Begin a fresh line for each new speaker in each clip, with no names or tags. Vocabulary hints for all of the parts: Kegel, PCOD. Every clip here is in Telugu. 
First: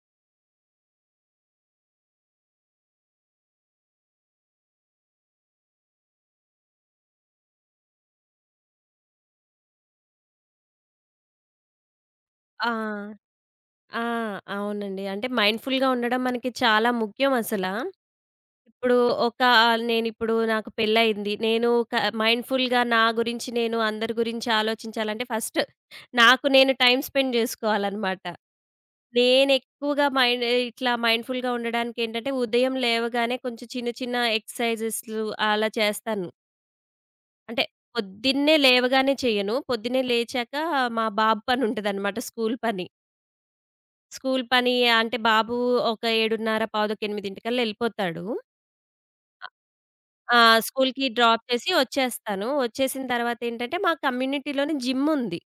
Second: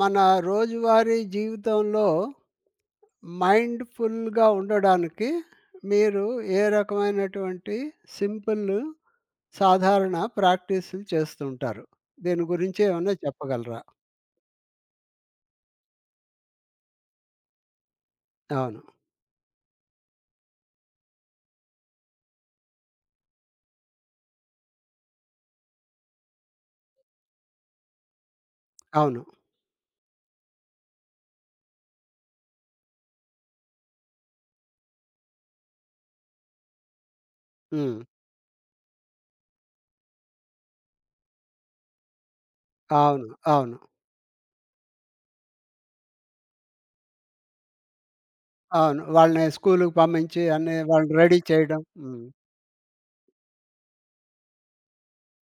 మన రోజువారీ జీవితంలో మైండ్‌ఫుల్‌గా ఉండడానికి మీరు ఏ రకమైనటువంటి సింపుల్, సాధారణ ప్రాక్టీసులు చేస్తుంటారు? దీని
ఆ!
గురించి ఏమన్నా చెప్పగలరా?
ఆ! అవునండి. అంటే మైండ్‌ఫుల్‌గా ఉండడం మనకి చాలా ముఖ్యం అసల.
అవును.
ఇప్పుడు ఒక నాకు పెళ్లయింది. నేను క మైండ్‌ఫుల్‌గా నా గురించి నేను అందరి గురించి ఆలోచించాలంటే ఫస్ట్ నాకు నేను టైమ్ స్పెండ్ జేసుకోవాలనమాట.
అవును.
నేనెక్కువగా మైండ్ ఇట్లా మైండ్‌ఫుల్‌గా ఉండడానికేంటంటే ఉదయం లేవగానే కొంచెం చిన్న చిన్న ఎక్సర్‌సైజెస్‌లు అలా చేస్తాను. అంటే
హ్మ్.
పొద్దున్నే లేవగానే చెయ్యను. పొద్దున్నే లేచాక మా బాబు పనుంటదనమాట, స్కూలు పని.
అవును. అవును.
స్కూల్ పని అంటే బాబు ఒక 7:30, పావుతక్కువ 8:00 ఎళ్ళిపోతాడు.
అవును. వాళ్ళని స్కూలుకి
ఆ!
పంపించి అన్నీ
స్కూల్‌కి
వాళ్ళని రెడీ
డ్రాప్ చేసి
చేయడం. హ్మ్.
వచ్చేస్తాను. వచ్చేసిన తర్వాతేంటంటే, మా కమ్యూనిటీలోనే జిమ్ ఉంది.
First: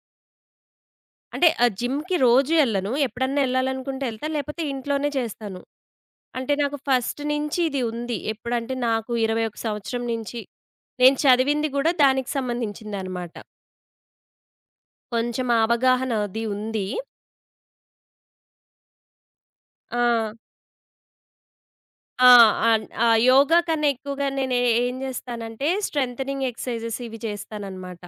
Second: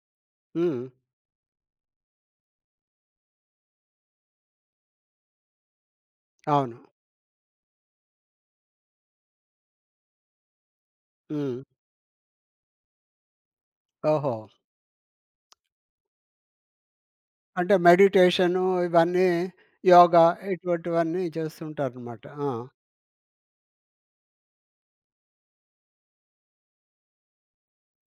హ్మ్.
అంటే జిమ్‌కి రోజు ఎళ్ళను. ఎప్పుడన్నా ఎళ్ళాలనుకుంటే ఎళ్తా, లేపోతే ఇంట్లోనే చేస్తాను. అంటే నాకు
అవును.
ఫస్ట్ నుంచి ఇది ఉంది. ఎప్పుడంటే నాకు 21 సంవత్సరం నుంచి నేను
హ్మ్.
చదివింది గూడా దానికి సంబంధించిందనమాట.
ఓహో!
కొంచెం ఆ అవగాహన అది ఉంది.
అంటే మెడిటేషను ఇవన్నీ
ఆ!
యోగా ఇటువంటివన్నీ చేస్తుంటారనమాట.
ఆ!
ఆ!
అన్ ఆ! యోగా కన్నా ఎక్కువగా నేను ఏం జేస్తానంటే, స్ట్రెంథెనింగ్ ఎక్సర్సైజెస్ ఇవి చేస్తాననమాట.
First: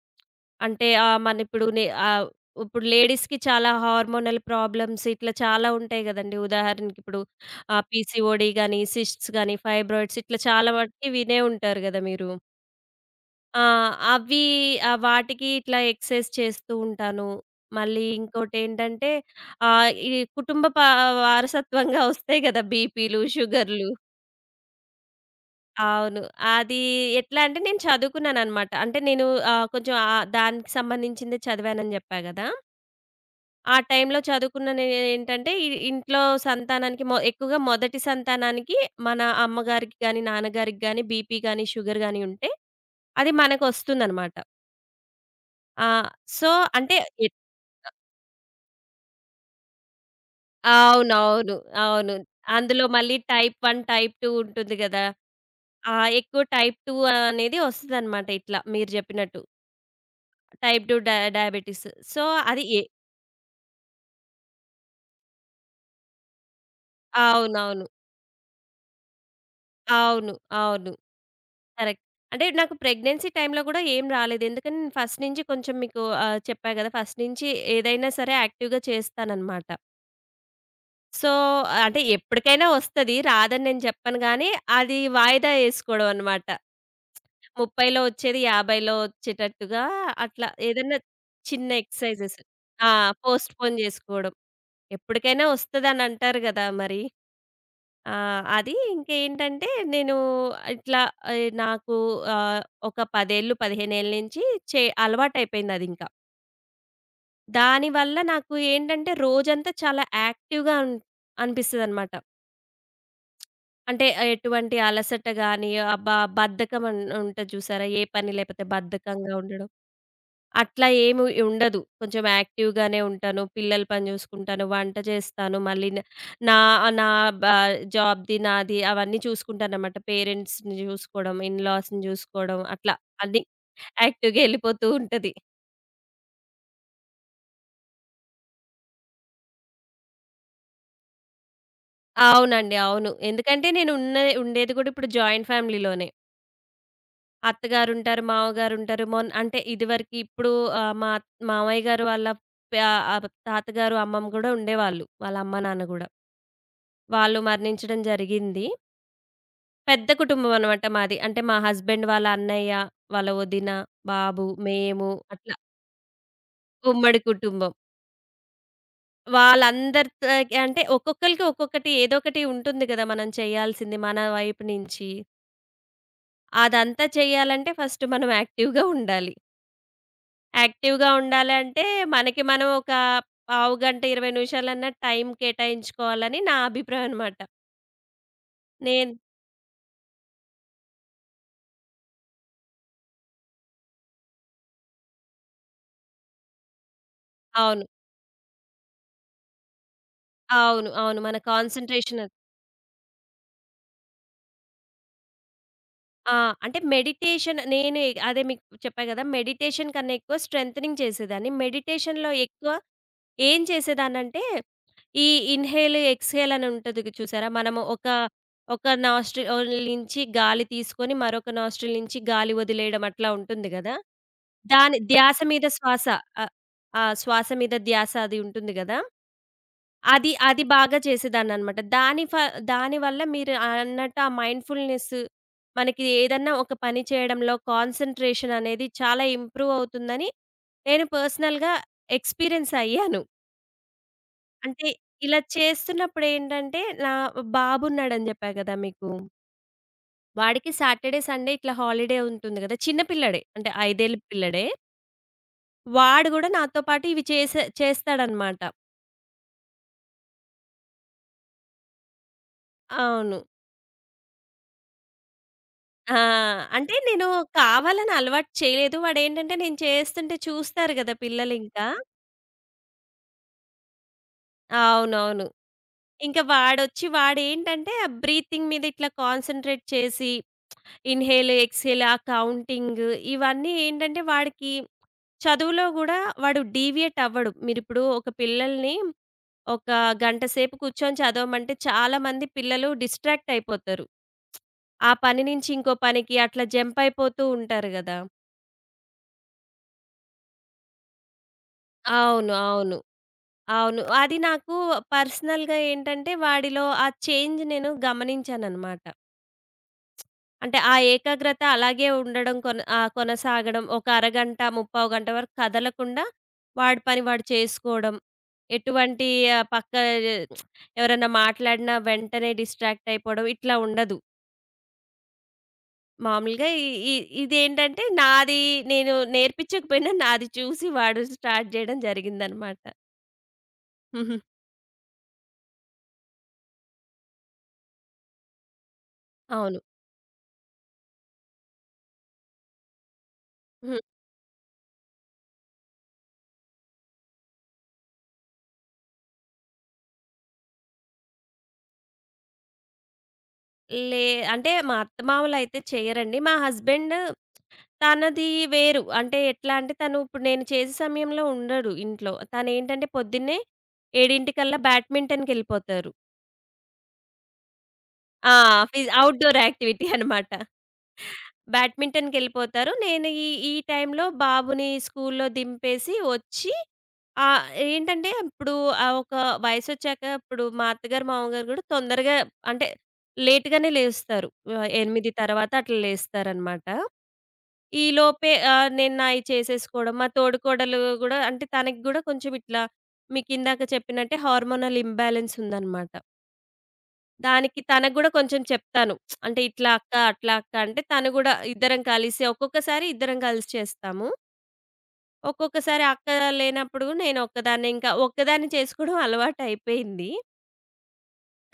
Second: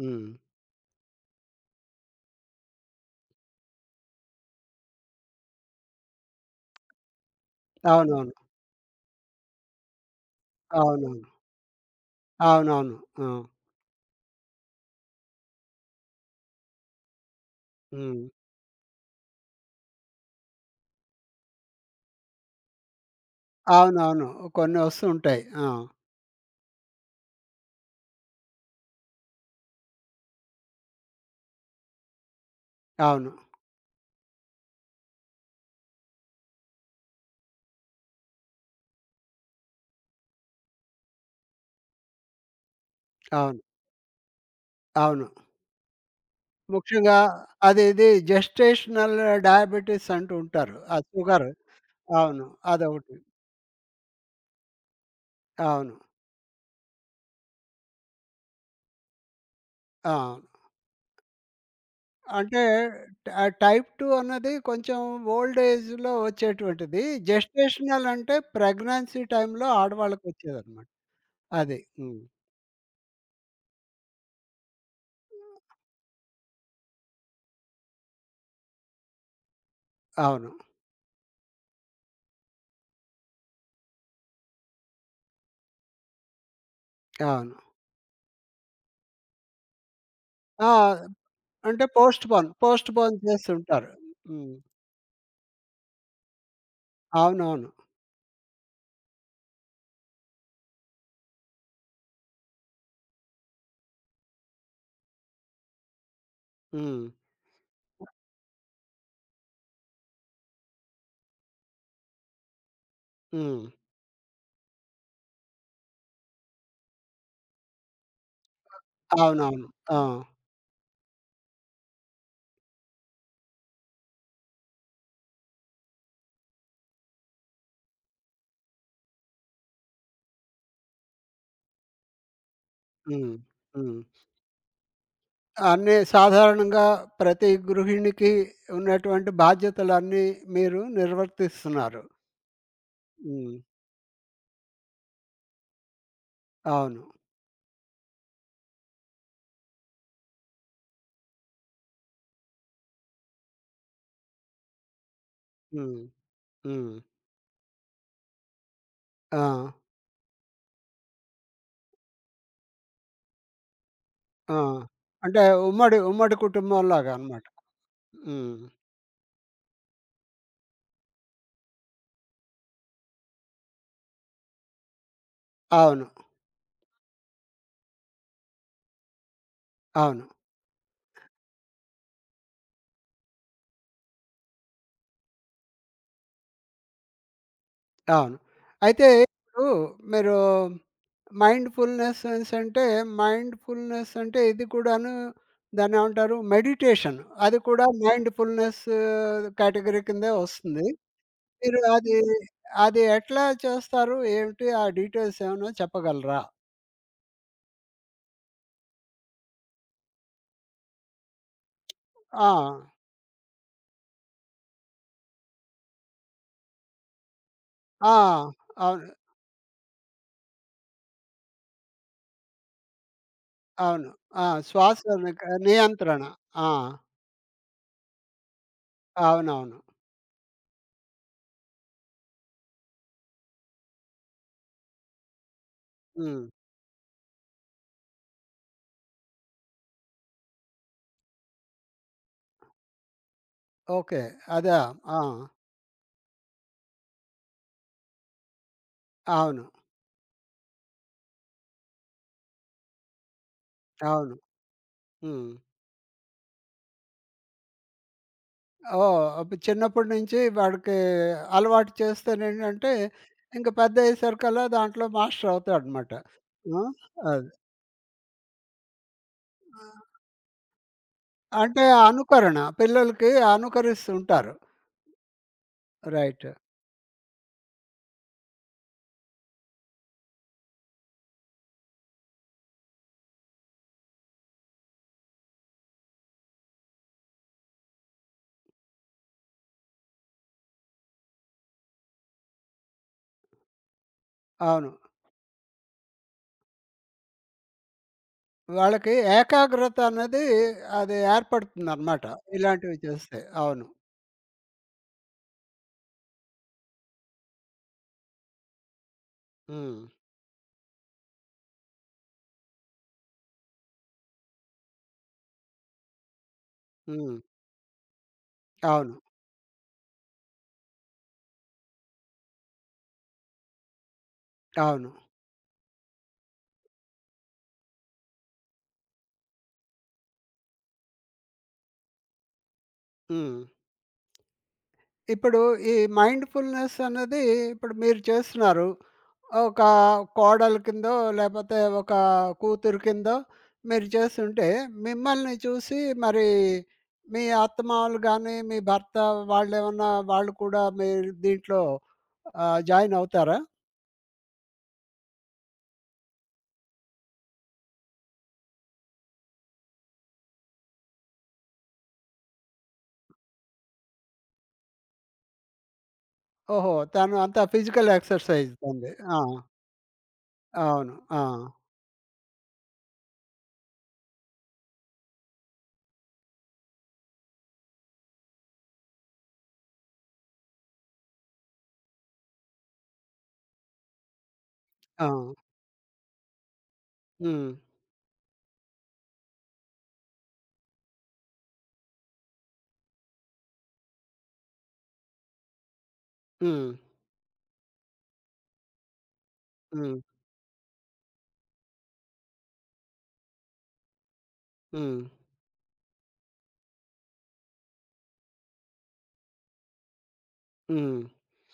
హ్మ్.
అంటే ఆహ్, మనిప్పుడు నే ఆహ్, ఇప్పుడు లేడీస్‌కి చాలా హార్మోనల్ ప్రాబ్లమ్స్ ఇట్లా చాలా ఉంటాయి గదండీ. ఉదాహరణకిప్పుడు
అవునవును.
పీసీఓడీ గాని, సిస్ట్స్ గాని, ఫైబ్రాయిడ్స్ ఇట్లా చాలా వాటికి
అవునవును.
వినే ఉంటారు గదా మీరు.
అవునవును. ఆ!
ఆ! అవి వాటికి ఇట్లా ఎక్సర్సైజ్ చేస్తూ ఉంటాను. మళ్ళీ
హ్మ్.
ఇంకోటేంటంటే, ఆహ్, ఈ కుటుంబ పా వారసత్వంగా ఒస్తాయి గదా బీపీలు, షుగర్‌లు.
అవునవును. కొన్ని వస్తూ ఉంటాయి. ఆ!
అవును. అది ఎట్లా అంటే నేను చదువుకున్నాననమాట. అంటే నేను కొంచెం దానికి సంబంధించిందే చదివానని జెప్పా గదా!
అవును.
ఆ టైంలో చదువుకున్న నేనేంటంటే ఇంట్లో సంతానానికి, ఎక్కువగా మొదటి సంతానానికి మన అమ్మగారికి గాని, నాన్నగారికి గాని బీపీ గాని, షుగర్ గాని ఉంటే అది
అవును.
మనకొస్తుందనమాట.
అవును.
ఆ! సో, అంటే
ముఖ్యంగా
ఎ
అది ఇది జెస్టేషనల్ డయాబెటిస్ అంటూ ఉంటారు. ఆ షుగర్.
అవునవును. అవును.
అవును.
అందులో మళ్ళీ
అదొకటి.
టైప్ 1, టైప్ 2 ఉంటుంది గదా!
అవును.
ఆ! ఎక్కువ టైప్ 2 అనేది ఒస్తదనమాట, ఇట్లా మీరు జెప్పినట్టు.
ఆ!
Type 2 diabetes. సో,
అంటే
అది ఏ
టైప్ 2 అన్నది కొంచెం ఓల్డ్ ఏజ్‌లో వచ్చేటువంటిది.
అవునవును.
జెస్టేషనల్ అంటే ప్రెగ్నెన్సీ టైమ్‌లో
అవును.
ఆడవాళ్ళకొచ్చేదన్నమాట.
అవును.
అది.
కరెక్ట్.
హ్మ్.
అంటే నాకు ప్రెగ్నెన్సీ టైమ్‌లో గూడా ఏం రాలేదు. ఎందుకంటే నేను ఫస్ట్ నుంచి కొంచెం మీకు చెప్పా గదా! ఫస్ట్ నుంచి ఏదైనా సరే యాక్టివ్‌గా చేస్తాననమాట.
అవును.
సో, అంటే ఎప్పటికైనా వస్తది. రాదని నేను చెప్పను గానీ, అది వాయిదా యేసుకోవడం అనమాట.
అవును.
30లో వచ్చేది 50లో వచ్చేటట్టుగా అట్లా ఏదన్నా
ఆ!
చిన్న
అంటే
ఎక్సర్‌సైజెస్.
పోస్ట్‌పోన్,
ఆ!
పోస్ట్‌పోన్
పోస్ట్‌పోన్
చేస్తుంటారు.
జేసుకోవడం.
హ్మ్.
ఎప్పటికైనా వస్తదని అంటారు గదా మరి!
అవునవును.
ఆ! అది ఇంకేంటంటే, నేను ఇట్లా నాకు ఆహ్, ఒక 10 ఏళ్ళు, 15 ఏళ్ల నుంచి అలవాటయిపోయిందదింకా.
హ్మ్.
దానివల్ల నాకు ఏంటంటే రోజంతా చాలా యాక్టివ్‌గా అనిపిస్తదనమాట.
హ్మ్.
అంటే ఎటువంటి అలసట గాని, అబ్బా! బద్ధకం ఉంటది చూసారా? ఏ పని లేకపోతే బద్ధకంగా
అవునవును.
ఉండడం.
ఆ!
అట్లా ఏమి ఉండదు. కొంచెం యాక్టివ్‌గానే ఉంటాను. పిల్లల పని చూసుకుంటాను, వంట చేస్తాను. మళ్ళీ న నా నా బా జాబ్‌ది, నాది అవన్నీ చూసుకుంటాననమాట. పేరెంట్స్‌ని చూసుకోవడం, ఇన్‌లాస్‌ని చూసుకోవడం, అట్లా
హ్మ్.
అన్నీ
హ్మ్.
యాక్టివ్‌గా ఎళ్ళిపోతూ ఉంటది.
అన్నీ సాధారణంగా ప్రతి గృహిణికి ఉన్నటువంటి బాధ్యతలన్నీ మీరు నిర్వర్తిస్తున్నారు.
అవునండి. అవును.
హ్మ్.
ఎందుకంటే నేను ఉన్న ఉండేది కూడా ఇప్పుడు జాయింట్ ఫ్యామిలీలోనే.
అవును.
అత్తగారుంటారు, మావగారుంటారు. మొన్ అంటే ఇదివరకు ఇప్పుడు మా మామయ్య గారు వాళ్ళ తాతగారు, అమ్మమ్మ కూడా ఉండేవాళ్ళు. వాళ్ళ అమ్మ, నాన్న
హ్మ్.
గూడా.
హ్మ్.
వాళ్ళు మరణించడం జరిగింది.
ఆ!
పెద్ద కుటుంబం అనమాట మాది. అంటే మా హస్బెండ్ వాళ్ళ అన్నయ్య, వాళ్ళ వదిన, బాబు,
ఆ!
మేము
అంటే
అట్లా
ఉమ్మడి, ఉమ్మడి కుటుంబంలాగా
ఉమ్మడి
అన్నమాట.
కుటుంబం.
హ్మ్.
వాళ్ళందరితోకి అంటే ఒక్కొక్కళ్ళకి ఒక్కొక్కటి ఏదో ఒకటి ఉంటుంది కదా! మనం చేయాల్సింది మన వైపు నుంచి.
అవును.
అదంతా చేయాలంటే ఫస్ట్ మనం యాక్టివ్‌గా ఉండాలి.
అవును.
యాక్టివ్‌గా ఉండాలంటే మనకి మనం ఒక పావు గంట, 20 నిమిషాలన్నా టైం కేటాయించుకోవాలని నా అభిప్రాయం అనమాట.
అవును. అయితే
నేను
ఇప్పుడు మీరు మైండ్‌ఫుల్‌నెస్ అనేసి అంటే మైండ్‌ఫుల్‌నెస్ అంటే ఇది కూడాను దాన్నేమంటారు? మెడిటేషన్. అది
అవును.
కూడా మైండ్‌ఫుల్‌నెస్ కేటగరీ కిందే వస్తుంది.
అవును. అవును. మన
మీరు అది
కాన్సంట్రేషన్.
అది ఎట్లా చేస్తారు? ఏమిటి? ఆ డీటెయిల్స్ ఏమైనా
ఆ!
చెప్పగలరా?
అంటే మెడిటేషన్ నేను అదే మీకు చెప్పా గదా! మెడిటేషన్ కన్నా ఎక్కువ స్ట్రెంథెనింగ్ చేసేదాన్ని. మెడిటేషన్‌లో
ఆ!
ఎక్కువ ఏం చేసేదాన్నంటే, ఈ ఇన్‌హేల్, ఎక్స్‌హేల్ అని ఉంటది చూసారా? మనము ఒక
ఆ!
ఒక
అవును.
నాస్ట్రిల్ నుంచి గాలి తీసుకొని, మరొక నాస్ట్రిల్ నుంచి గాలి వదిలేయడం అట్లా ఉంటుంది గదా!
అవును. ఆ!
దాని
శ్వాస
ధ్యాస మీద శ్వాస.
నియంత్రణ.
ఆహ్,
ఆ!
ఆ! శ్వాస మీద ధ్యాస అది ఉంటుంది గదా!
అవునవును.
అది, అది బాగా చేసేదాన్ననమాట. దాని వల్ల మీరు అన్నట్టు ఆ మైండ్‌ఫుల్‌నెస్ మనకి
హ్మ్.
ఏదన్నా ఒక పని చేయడంలో కాన్సంట్రేషన్ అనేది చాలా ఇంప్రూవ్ అవుతుందని నేను పర్సనల్‌గా ఎక్స్‌పీరియన్స్ అయ్యాను.
ఓకే. అదా!
అంటే
ఆ!
ఇలా చేస్తున్నప్పుడు ఏంటంటే, నా బాబున్నాడని జెప్పా గదా మీకు.
అవును.
వాడికి సాటర్‌డే, సండే ఇట్లా హాలిడే ఉంటుంది గదా! చిన్న పిల్లాడే, అంటే 5 ఏళ్ల
అవును.
పిల్లాడే.
హ్మ్.
వాడు గూడా నాతో పాటు ఇవి చేస్తాడనమాట.
ఓహ్! అప్పుడు చిన్నప్పటి నుంచి వాడికి అలవాటు చేస్తేనేంటంటే,
అవును.
ఇంక పెద్దయ్యేసరికల్లా దాంట్లో మాస్టర్ అవుతాడనమాట.
ఆ!
ఆ!
అంటే నేను
అది.
కావాలని అలవాటు చేయలేదు. వాడేంటంటే నేను చేస్తుంటే చూస్తారు గదా
అంటే
పిల్లలింకా.
అనుకరణ. పిల్లలకి అనుకరిస్తుంటారు.
అవునవును. ఇంక
రైట్.
వాడొచ్చి వాడేంటంటే ఆ బ్రీతింగ్ మీద ఇట్లా కాన్సంట్రేట్ చేసి, ఇన్‌హేల్, ఎక్స్‌హేల్ ఆ కౌంటింగ్ ఇవన్నీ ఏంటంటే వాడికి చదువులో గూడా వాడు డీవియేట్ అవ్వడు. మీరిప్పుడు ఒక పిల్లల్ని ఒక గంట సేపు కూర్చొని చదవమంటే చాలామంది పిల్లలు డిస్ట్రాక్ట్ అయిపోతారు.
అవును.
ఆ పని నుంచి ఇంకో పనికి అట్లా జంప్ అయిపోతూ ఉంటారు గదా!
వాళ్ళకి ఏకాగ్రత అన్నది అది ఏర్పడుతుందనమాట.
అవును. అవును.
ఇలాంటివి చేస్తే. అవును.
అవును. అది నాకు పర్సనల్‌గా ఏంటంటే, వాడిలో ఆ చేంజ్ నేను గమనించాననమాట.
హ్మ్.
అంటే, ఆ ఏకాగ్రత అలాగే ఉండడం, కొనసాగడం. ఒక అరగంట, ముప్పావు గంట వరకు కదలకుండా, వాడి పని
హ్మ్.
వాడు చేసుకోవడం.
అవును.
ఎటువంటి ఆహ్, పక్క ఎవరన్నా మాట్లాడినా వెంటనే డిస్ట్రాక్ట్ అయిపోవడం, ఇట్లా ఉండదు.
అవును.
మామూలుగా ఈ ఈ ఇదేంటంటే, నేను నేర్పించకపోయినా, నాది చూసి వాడు స్టార్ట్ జేయడం జరిగిందనమాట.
హ్మ్. ఇప్పుడు ఈ మైండ్‌ఫుల్‌నెస్ అన్నది ఇప్పుడు మీరు చేస్తున్నారు.
అవును.
ఒక కోడలు కిందో, లేపోతే ఒక కూతురు కిందో మీరు చేస్తుంటే, మిమ్మల్ని చూసి మరి మీ అత్తమామలు గాని, మీ భర్త వాళ్ళేమన్నా వాళ్ళు కూడా మీరు దీంట్లో జాయిన్ అవుతారా?
లే అంటే మా అత్తమామలైతే చెయ్యరండి. మా హస్బెండ్ తనది వేరు. అంటే ఎట్లా అంటే తను ఇప్పుడు నేను చేసే సమయంలో ఉండడు ఇంట్లో. తనేంటంటే పొద్దున్నే 7:00కల్లా బ్యాడ్మింటన్‌కెళ్ళిపోతారు.
ఓహో! తను అంతా ఫిజికల్
ఆ!
ఎక్సర్‌సైజ్ తనది. ఆ!
అవుట్‌డోర్ యాక్టివిటీ అనమాట.
అవును. ఆ!
బ్యాడ్మింటన్‌కెళ్ళిపోతారు. నేను ఈ ఈ టైంలో బాబుని స్కూల్లో దింపేసి వచ్చి ఆహ్, ఏంటంటే ఇప్పుడు ఒక వయసొచ్చాక ఇప్పుడు మా అత్తగారు, మామగారు గూడా తొందరగా అంటే లేట్‌గానే లేస్తారు.
ఆ!
8 తర్వాత అట్లా లేస్తారనమాట.
హ్మ్.
ఈలోపే నేను నాయి చేసేసుకోవడం, మా తోడికోడలు గూడా అంటే తనకి గూడా కొంచెం ఇట్లా మీకిందాక చెప్పినట్టే హార్మోనల్ ఇంబ్యాలెన్స్ ఉందనమాట.
హ్మ్.
దానికి తనకు గూడా కొంచెం చెప్తాను. అంటే ఇట్లా అక్క,
హ్మ్.
అట్లా అక్క అంటే తను గూడా ఇద్దరం కలిసి ఒక్కొక్కసారి ఇద్దరం కలిసి చేస్తాము.
హ్మ్.
ఒక్కొక్కసారి అక్క లేనప్పుడు నేను ఒక్కదాన్నే ఇంకా ఒక్కదాన్ని చేసుకోవడం అలవాటయిపోయింది.
హ్మ్.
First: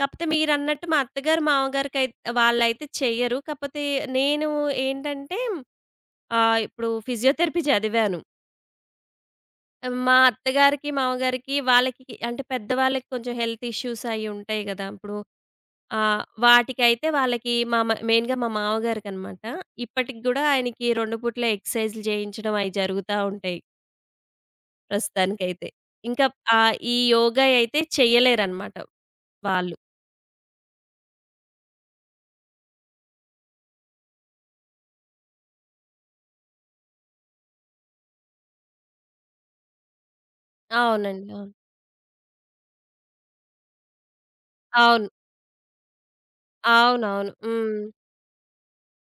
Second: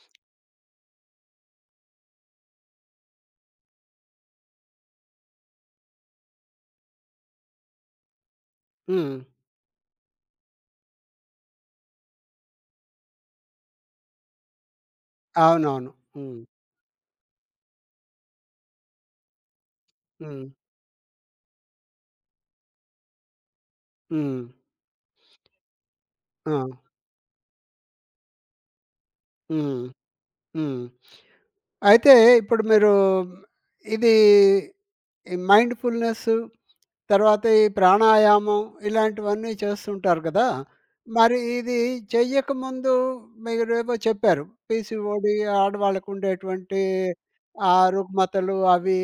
కాపోతే మీరన్నట్టు మా అత్తగారు, మామగారికై వాళ్ళైతే చెయ్యరు. కాపోతే నేను ఏంటంటే ఇప్పుడు ఫిజియోథెరపీ చదివాను.
హ్మ్.
మా అత్తగారికి, మామగారికి వాళ్ళకి అంటే పెద్దవాళ్ళకి కొంచెం హెల్త్ ఇష్యూస్ అయ్యి ఉంటాయి గదా ఇప్పుడు!
అవునవును.
ఆ!
హ్మ్.
వాటికైతే వాళ్ళకి మా మ మెయిన్‌గా మా మామగారికనమాట. ఇప్పటికి గూడా
హ్మ్.
ఆయనకి 2 పూట్ల ఎక్సర్‌సైజ్‌లు చేయించడం అయి జరుగుతా ఉంటాయి
హ్మ్.
ప్రస్తుతానికైతే. ఇంకా
ఆ!
ఈ యోగా అయితే చెయ్యలేరనమాట వాళ్ళు.
హ్మ్. హ్మ్. అయితే ఇప్పుడు మీరు ఇది ఈ మైండ్‌ఫుల్‌నెస్ తర్వాత ఈ ప్రాణాయామం ఇలాంటివన్నీ చేస్తుంటారు కదా!
అవునండి.
మరి
అవును.
ఇది చెయ్యకముందు మీరేవో చెప్పారు.
అవును.
పీసీఓడీ ఆడవాళ్ళకుండేటువంటి
అవునవును.
ఆ
హ్మ్.
రుగ్మతలు అవి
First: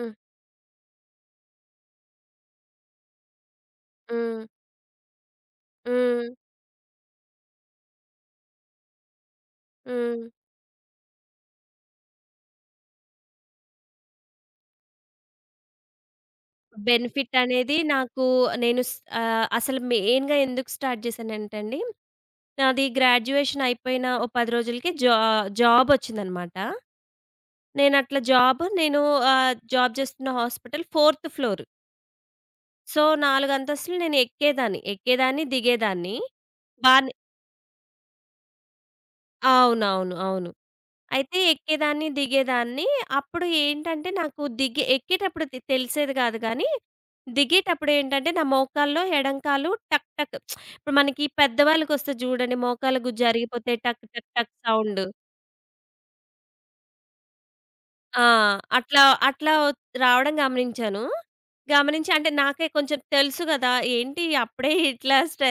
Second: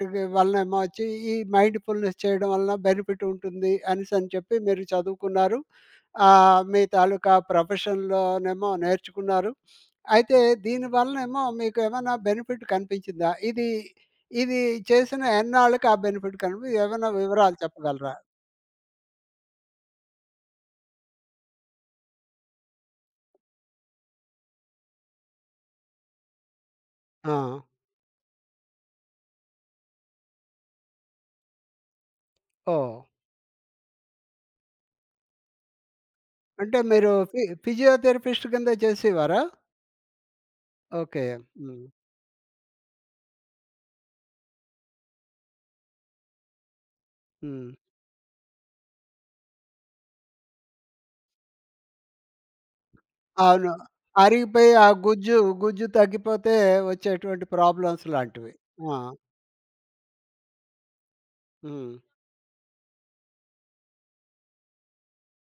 హ్మ్.
వలనేమో వచ్చి ఈ మైండ్‌ఫుల్‌నెస్ చేయడం వలన బెనిఫిట్ ఉంటుంది అనేసని
హ్మ్.
చెప్పి మీరు చదువుకున్నారు.
హ్మ్.
మీ తాలూకా ప్రొఫెషన్‌లోనేమో నేర్చుకున్నారు.
హ్మ్.
అయితే దీని వలనేమో మీకేమన్నా బెనిఫిట్ కనిపించిందా? ఇది ఇది చేసిన ఎన్నాళ్ళకి ఆ బెనిఫిట్ కనిపి ఏమైనా
బెనిఫిట్
వివరాలు
అనేది
చెప్పగలరా?
నాకు నేను స్ అసలు మెయిన్‌గా ఎందుకు స్టార్ట్ చేశానంటే అండి, నాది గ్రాడ్యుయేషన్ అయిపోయిన ఓ 10 రోజులకి జాబొచ్చిందనమాట.
ఆ!
నేనట్లా జాబ్ నేను ఆహ్, జాబ్ చేస్తున్న హాస్పిటల్ ఫోర్త్ ఫ్లోర్.
ఓహ్!
సో, 4 అంతస్తులు నేను ఎక్కేదాన్ని. ఎక్కేదాన్ని, దిగేదాన్ని.
అంటే మీరు
బానే
ఫిజియోథెరపిస్ట్ కింద చేసేవారా?
అవునవును. అవును.
ఓకే.
అయితే
హ్మ్.
ఎక్కేదాన్ని, దిగేదాన్ని. అప్పుడు ఏంటంటే నాకు దిగే ఎక్కేటప్పుడు తెలిసేది కాదు గానీ,
హ్మ్.
దిగేటప్పుడు ఏంటంటే నా మోకాల్లో ఎడం కాలు టక్ టక్. ఇప్పుడు మనకి పెద్దవాళ్ళకొస్తది చూడండి, మోకాళ్ళ గుజ్జు
అవును.
అరిగిపోతే టక్ టక్ టక్
అరిగిపోయి ఆ
సౌండ్.
గుజ్జు, గుజ్జు తగ్గిపోతే వచ్చేటువంటి ప్రాబ్లమ్స్
ఆ!
లాంటివి. ఆ!
అట్లా, అట్లా రావడం గమనించాను.
హ్మ్.
గమనించి అంటే నాకే కొంచెం తెలుసు గదా! ఏంటి అప్పుడే ఇట్లా స్టె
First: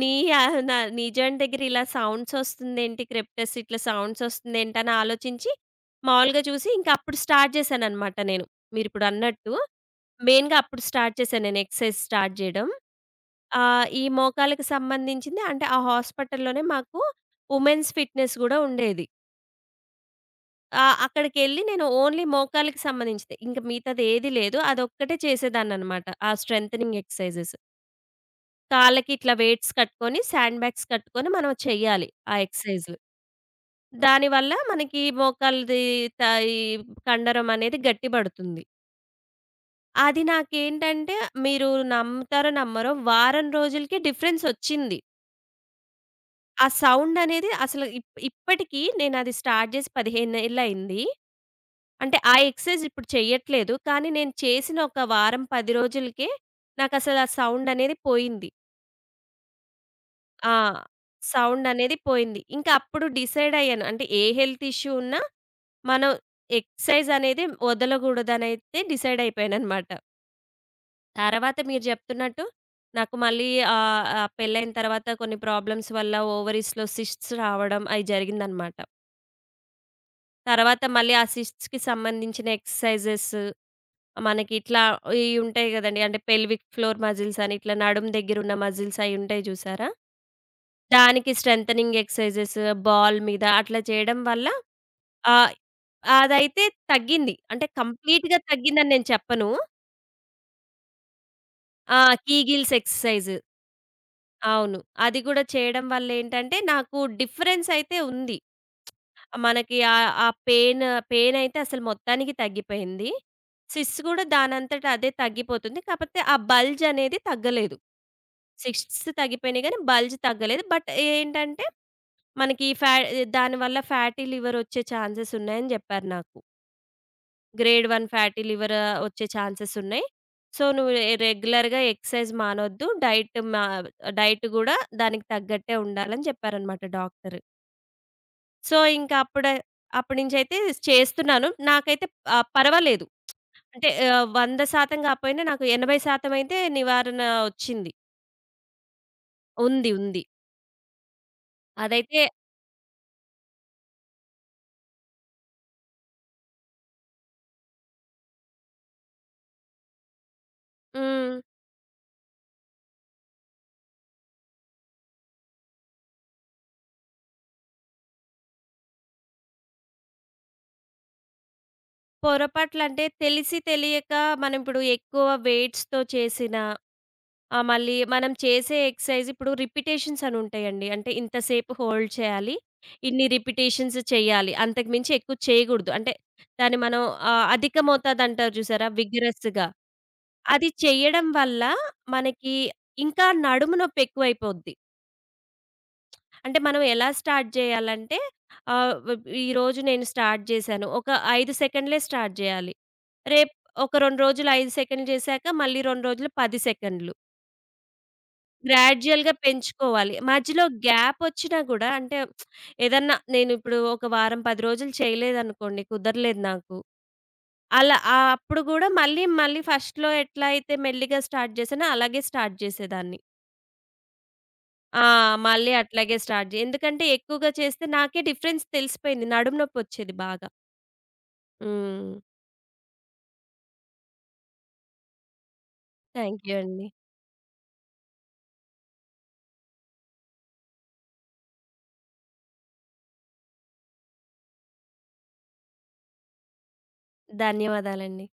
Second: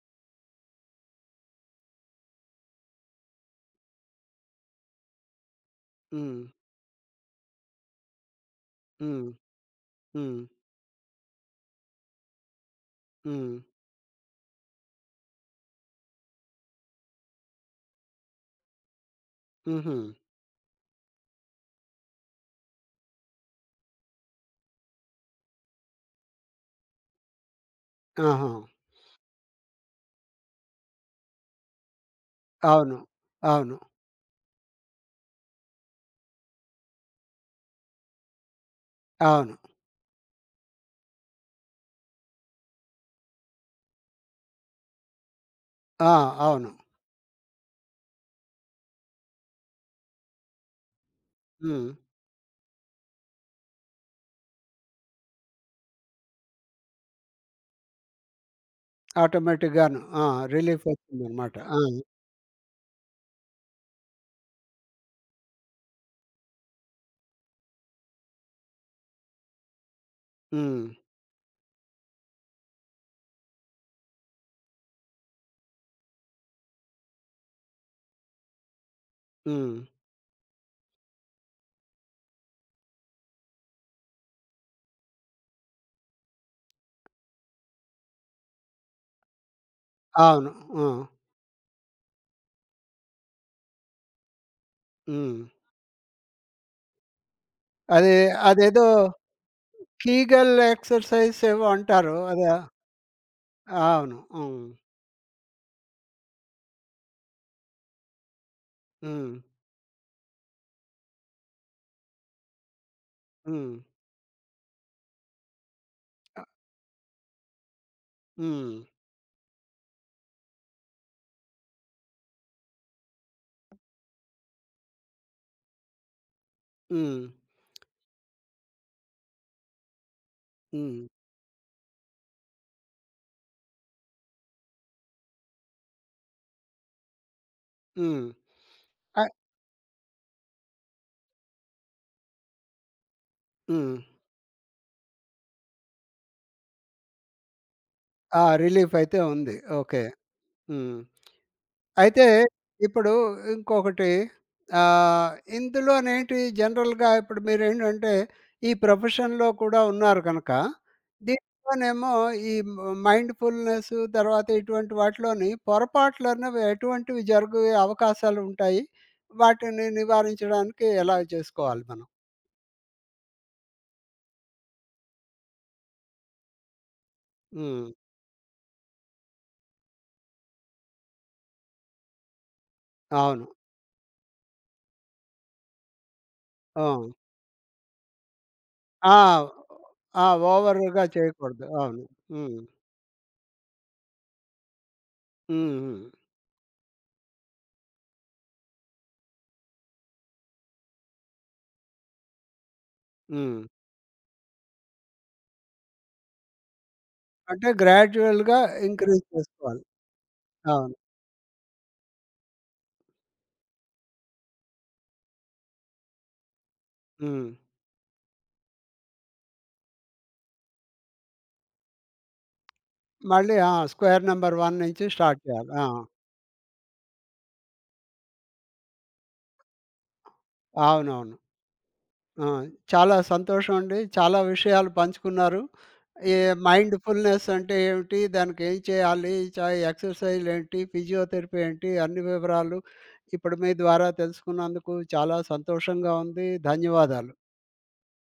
నీ ఆహ్, నా నీ జాయింట్ దగ్గర ఇలా సౌండ్స్ ఒస్తుందేంటి? క్రిప్టస్ ఇట్లా సౌండ్స్ ఒస్తుందేంటి? అని ఆలోచించి మామూలుగా
హ్మ్.
చూసి ఇంక అప్పుడు స్టార్ట్ చేశాననమాట నేను.
హ్మ్.
మీరిప్పుడన్నట్టు
హ్మ్.
మెయిన్‌గా అప్పుడు స్టార్ట్ చేశాను నేను ఎక్సర్‌సైజ్ స్టార్ట్ జేయడం.
హ్మ్.
ఈ మోకాళ్ళకి సంబంధించింది అంటే ఆ హాస్పిటల్‌లోనే మాకు వుమెన్స్ ఫిట్‌నెస్ గూడా ఉండేది.
హుహు.
ఆ! అక్కడికెళ్ళి నేను ఓన్లీ మోకాళ్ళకి సంబంధించిందే. ఇంక మిగతాదేది లేదు. అదొక్కటే చేసేదాన్ననమాట, ఆ స్ట్రెంథెనింగ్ ఎక్సర్‌సైజెస్.
ఆహా!
కాళ్ళకి ఇట్లా వెయిట్స్ కట్టుకొని, శాండ్ బ్యాగ్స్ కట్టుకొని మనం చెయ్యాలి ఆ ఎక్సర్‌సైజులు.
అవును. అవును.
దానివల్ల మనకి మోకాళ్ళది త ఈ కండరం అనేది గట్టిబడుతుంది.
అవును.
అది నాకేంటంటే, మీరు నమ్ముతారో నమ్మరో, వారం రోజులకి డిఫరెన్స్ ఒచ్చింది.
ఆ!
ఆ
అవును.
సౌండనేది అసలు ఇప్పటికి నేనది స్టార్ట్ జేసి 15 ఏళ్లయింది.
హ్మ్.
అంటే ఆ ఎక్సర్‌సైజ్ ఇప్పుడు చెయ్యట్లేదు. కానీ నేను చేసిన ఒక వారం, 10 రోజులకే నాకసలు ఆ సౌండనేది పోయింది.
ఆటోమేటిక్‌గాను. ఆ!
ఆ!
రిలీఫ్ వచ్చిందనమాట. ఆ!
సౌండనేది పోయింది. ఇంకా అప్పుడు డిసైడయ్యాను. అంటే ఏ హెల్త్ ఇష్యూ ఉన్నా మనం ఎక్సర్‌సైజనేది వదలగూడదనైతే డిసైడయిపోయాననమాట.
హ్మ్.
తర్వాత మీరు జెప్తున్నట్టు నాకు మళ్ళీ ఆహ్, ఆహ్, పెళ్ళైన తర్వాత కొన్ని ప్రాబ్లమ్స్ వల్ల ఓవరీస్‌లో సిస్ట్స్ రావడం అయి జరిగిందనమాట.
హ్మ్.
తర్వాత మళ్ళీ ఆ సిస్ట్స్‌కి సంబంధించిన ఎక్సర్‌సైజెస్ మనకి ఇట్లా ఉంటాయి గదండీ. అంటే పెల్విక్ ఫ్లోర్ మజిల్స్ అని ఇట్లా నడుము దగ్గరున్న మజిల్స్ అయి ఉంటాయి జూసారా?
అవును. ఆ!
దానికి స్ట్రెంథెనింగ్ ఎక్సర్‌సైజెస్ బాల్ మీద అట్లా చేయడం వల్ల
హ్మ్.
ఆహ్, అదైతే తగ్గింది. అంటే
అది
కంప్లీట్‌గా
అదేదో
తగ్గిందని నేను చెప్పను.
కీగల్ ఎక్సర్‌సైజ్ ఏవో
ఆ!
అంటారు. అదా?
Kegels exercise.
అవును. హ్మ్.
అవును. అది గూడా చేయడం వల్లేంటంటే నాకు డిఫరెన్స్ అయితే ఉంది.
హ్మ్.
మనకి పెయినయితే అసలు మొత్తానికి తగ్గిపోయింది.
హ్మ్.
సిస్ గూడా దానంతట అదే తగ్గిపోతుంది. కాపోతే ఆ
అ
బల్జ్ అనేది తగ్గలేదు.
హ్మ్.
సిస్ట్స్ తగ్గిపోయినాయి గానీ బల్జ్ తగ్గలేదు. బట్ ఏంటంటే మనకి దానివల్ల ఫ్యాటీ లివర్ వచ్చే ఛాన్సెస్ ఉన్నాయని జెప్పారు నాకు.
హ్మ్.
గ్రేడ్ 1 ఫ్యాటీ లివర్ వచ్చే ఛాన్సెస్ ఉన్నాయి. సో, నువ్వు
హ్మ్.
రెగ్యులర్‌గా ఎక్సర్సైజ్ మానొద్దు. డైట్ గూడా దానికి తగ్గట్టే ఉండాలని జెప్పారనమాట డాక్టరు.
హ్మ్.
సో, ఇంక
అ
అప్పుడ అప్పటినుంచైతే చేస్తున్నాను. నాకైతే పర్వాలేదు. అంటే
హ్మ్.
100% కాకపోయినా నాకు 80% అయితే నివారణ వచ్చింది.
ఆ! రిలీఫ్ అయితే ఉంది.
ఉంది.
ఓకే.
ఉంది.
హ్మ్.
అదైతే
అయితే ఇప్పుడు ఇంకొకటి ఆహ్, ఇందులోనేంటి జనరల్‌గా ఇప్పుడు మీరేంటంటే, ఈ ప్రొఫెషన్‌లో కూడా ఉన్నారు గనక,
హ్మ్.
దీంట్లోనేమో ఈ మైండ్‌ఫుల్‌నెస్ తర్వాత ఇటువంటి వాటిలోని పొరపాట్లనేవి ఎటువంటివి జరిగే అవకాశాలు ఉంటాయి? వాటిని నివారించడానికి ఎలా చేసుకోవాలి మనం?
పొరపాట్లంటే తెలిసి తెలియక మనం ఇప్పుడు ఎక్కువ వెయిట్స్‌తో చేసినా ఆ!
హ్మ్.
మళ్ళీ మనం చేసే ఎక్సర్సైజ్ ఇప్పుడు రిపిటేషన్స్ అని ఉంటాయండి. అంటే ఇంతసేపు హోల్డ్ చేయాలి. ఇన్ని
అవును.
రిపిటేషన్స్ చేయాలి. అంతకు మించి ఎక్కువ చేయగూడదు. అంటే దాన్ని
ఆ!
మనం అధిక మోతాదు అంటారు చూసారా?
ఆ!
విగరస్‌గా.
ఆ!
అది
ఓవర్‌గా
చెయ్యడం వల్ల
చేయకూడదు. అవును.
మనకి
హ్మ్.
ఇంకా నడుము నొప్పి ఎక్కువైపోద్ది.
హ్మ్. హ్మ్.
అంటే మనం ఎలా స్టార్ట్ చేయాలంటే ఆహ్, వ్ ఈరోజు నేను స్టార్ట్ చేశాను. ఒక 5 సెకండ్లే స్టార్ట్ చేయాలి. రేపు
హ్మ్.
ఒక 2 రోజులు 5 సెకండ్లు చేశాక మళ్ళీ 2 రోజులు 10 సెకండ్లు.
అంటే గ్రాడ్యుయల్‌గా ఇంక్రీజ్
గ్రాడ్యుయల్‌గా
చేసుకోవాలి.
పెంచుకోవాలి. మధ్యలో
అవును.
గ్యాపొచ్చినా గూడా అంటే ఏదన్నా నేనిప్పుడు ఒక వారం, 10 రోజులు చేయలేదనుకోండి, కుదరలేదు నాకు.
హ్మ్.
అలా అప్పుడు గూడా మళ్ళీ, మళ్ళీ ఫస్ట్‌లో ఎట్లా అయితే మెల్లిగా స్టార్ట్ చేశానో అలాగే స్టార్ట్ చేసేదాన్ని.
మళ్ళీ ఆ! స్క్వేర్ నంబర్ 1 నుంచి
ఆ!
స్టార్ట్ చేయాలి.
మళ్ళీ
ఆ!
అట్లాగే స్టార్ట్ జే ఎందుకంటే ఎక్కువగా చేస్తే నాకే డిఫరెన్స్ తెలిసిపోయింది. నడుము నొప్పొచ్చేది బాగా.
అవునవును.
హ్మ్.
ఆ! చాలా సంతోషం అండి. చాలా విషయాలు పంచుకున్నారు. ఈ
థాంక్ యూ అండి.
మైండ్ ఫుల్‌నెస్ అంటే ఏమిటి? దానికి ఏం చేయాలి? ఎక్సర్‌సైజ్‌లు ఏంటి? ఫిజియోథెరపీ ఏంటి? అన్ని వివరాలు ఇప్పుడు మీ ద్వారా తెలుసుకున్నందుకు చాలా సంతోషంగా ఉంది. ధన్యవాదాలు.
ధన్యవాదాలండి.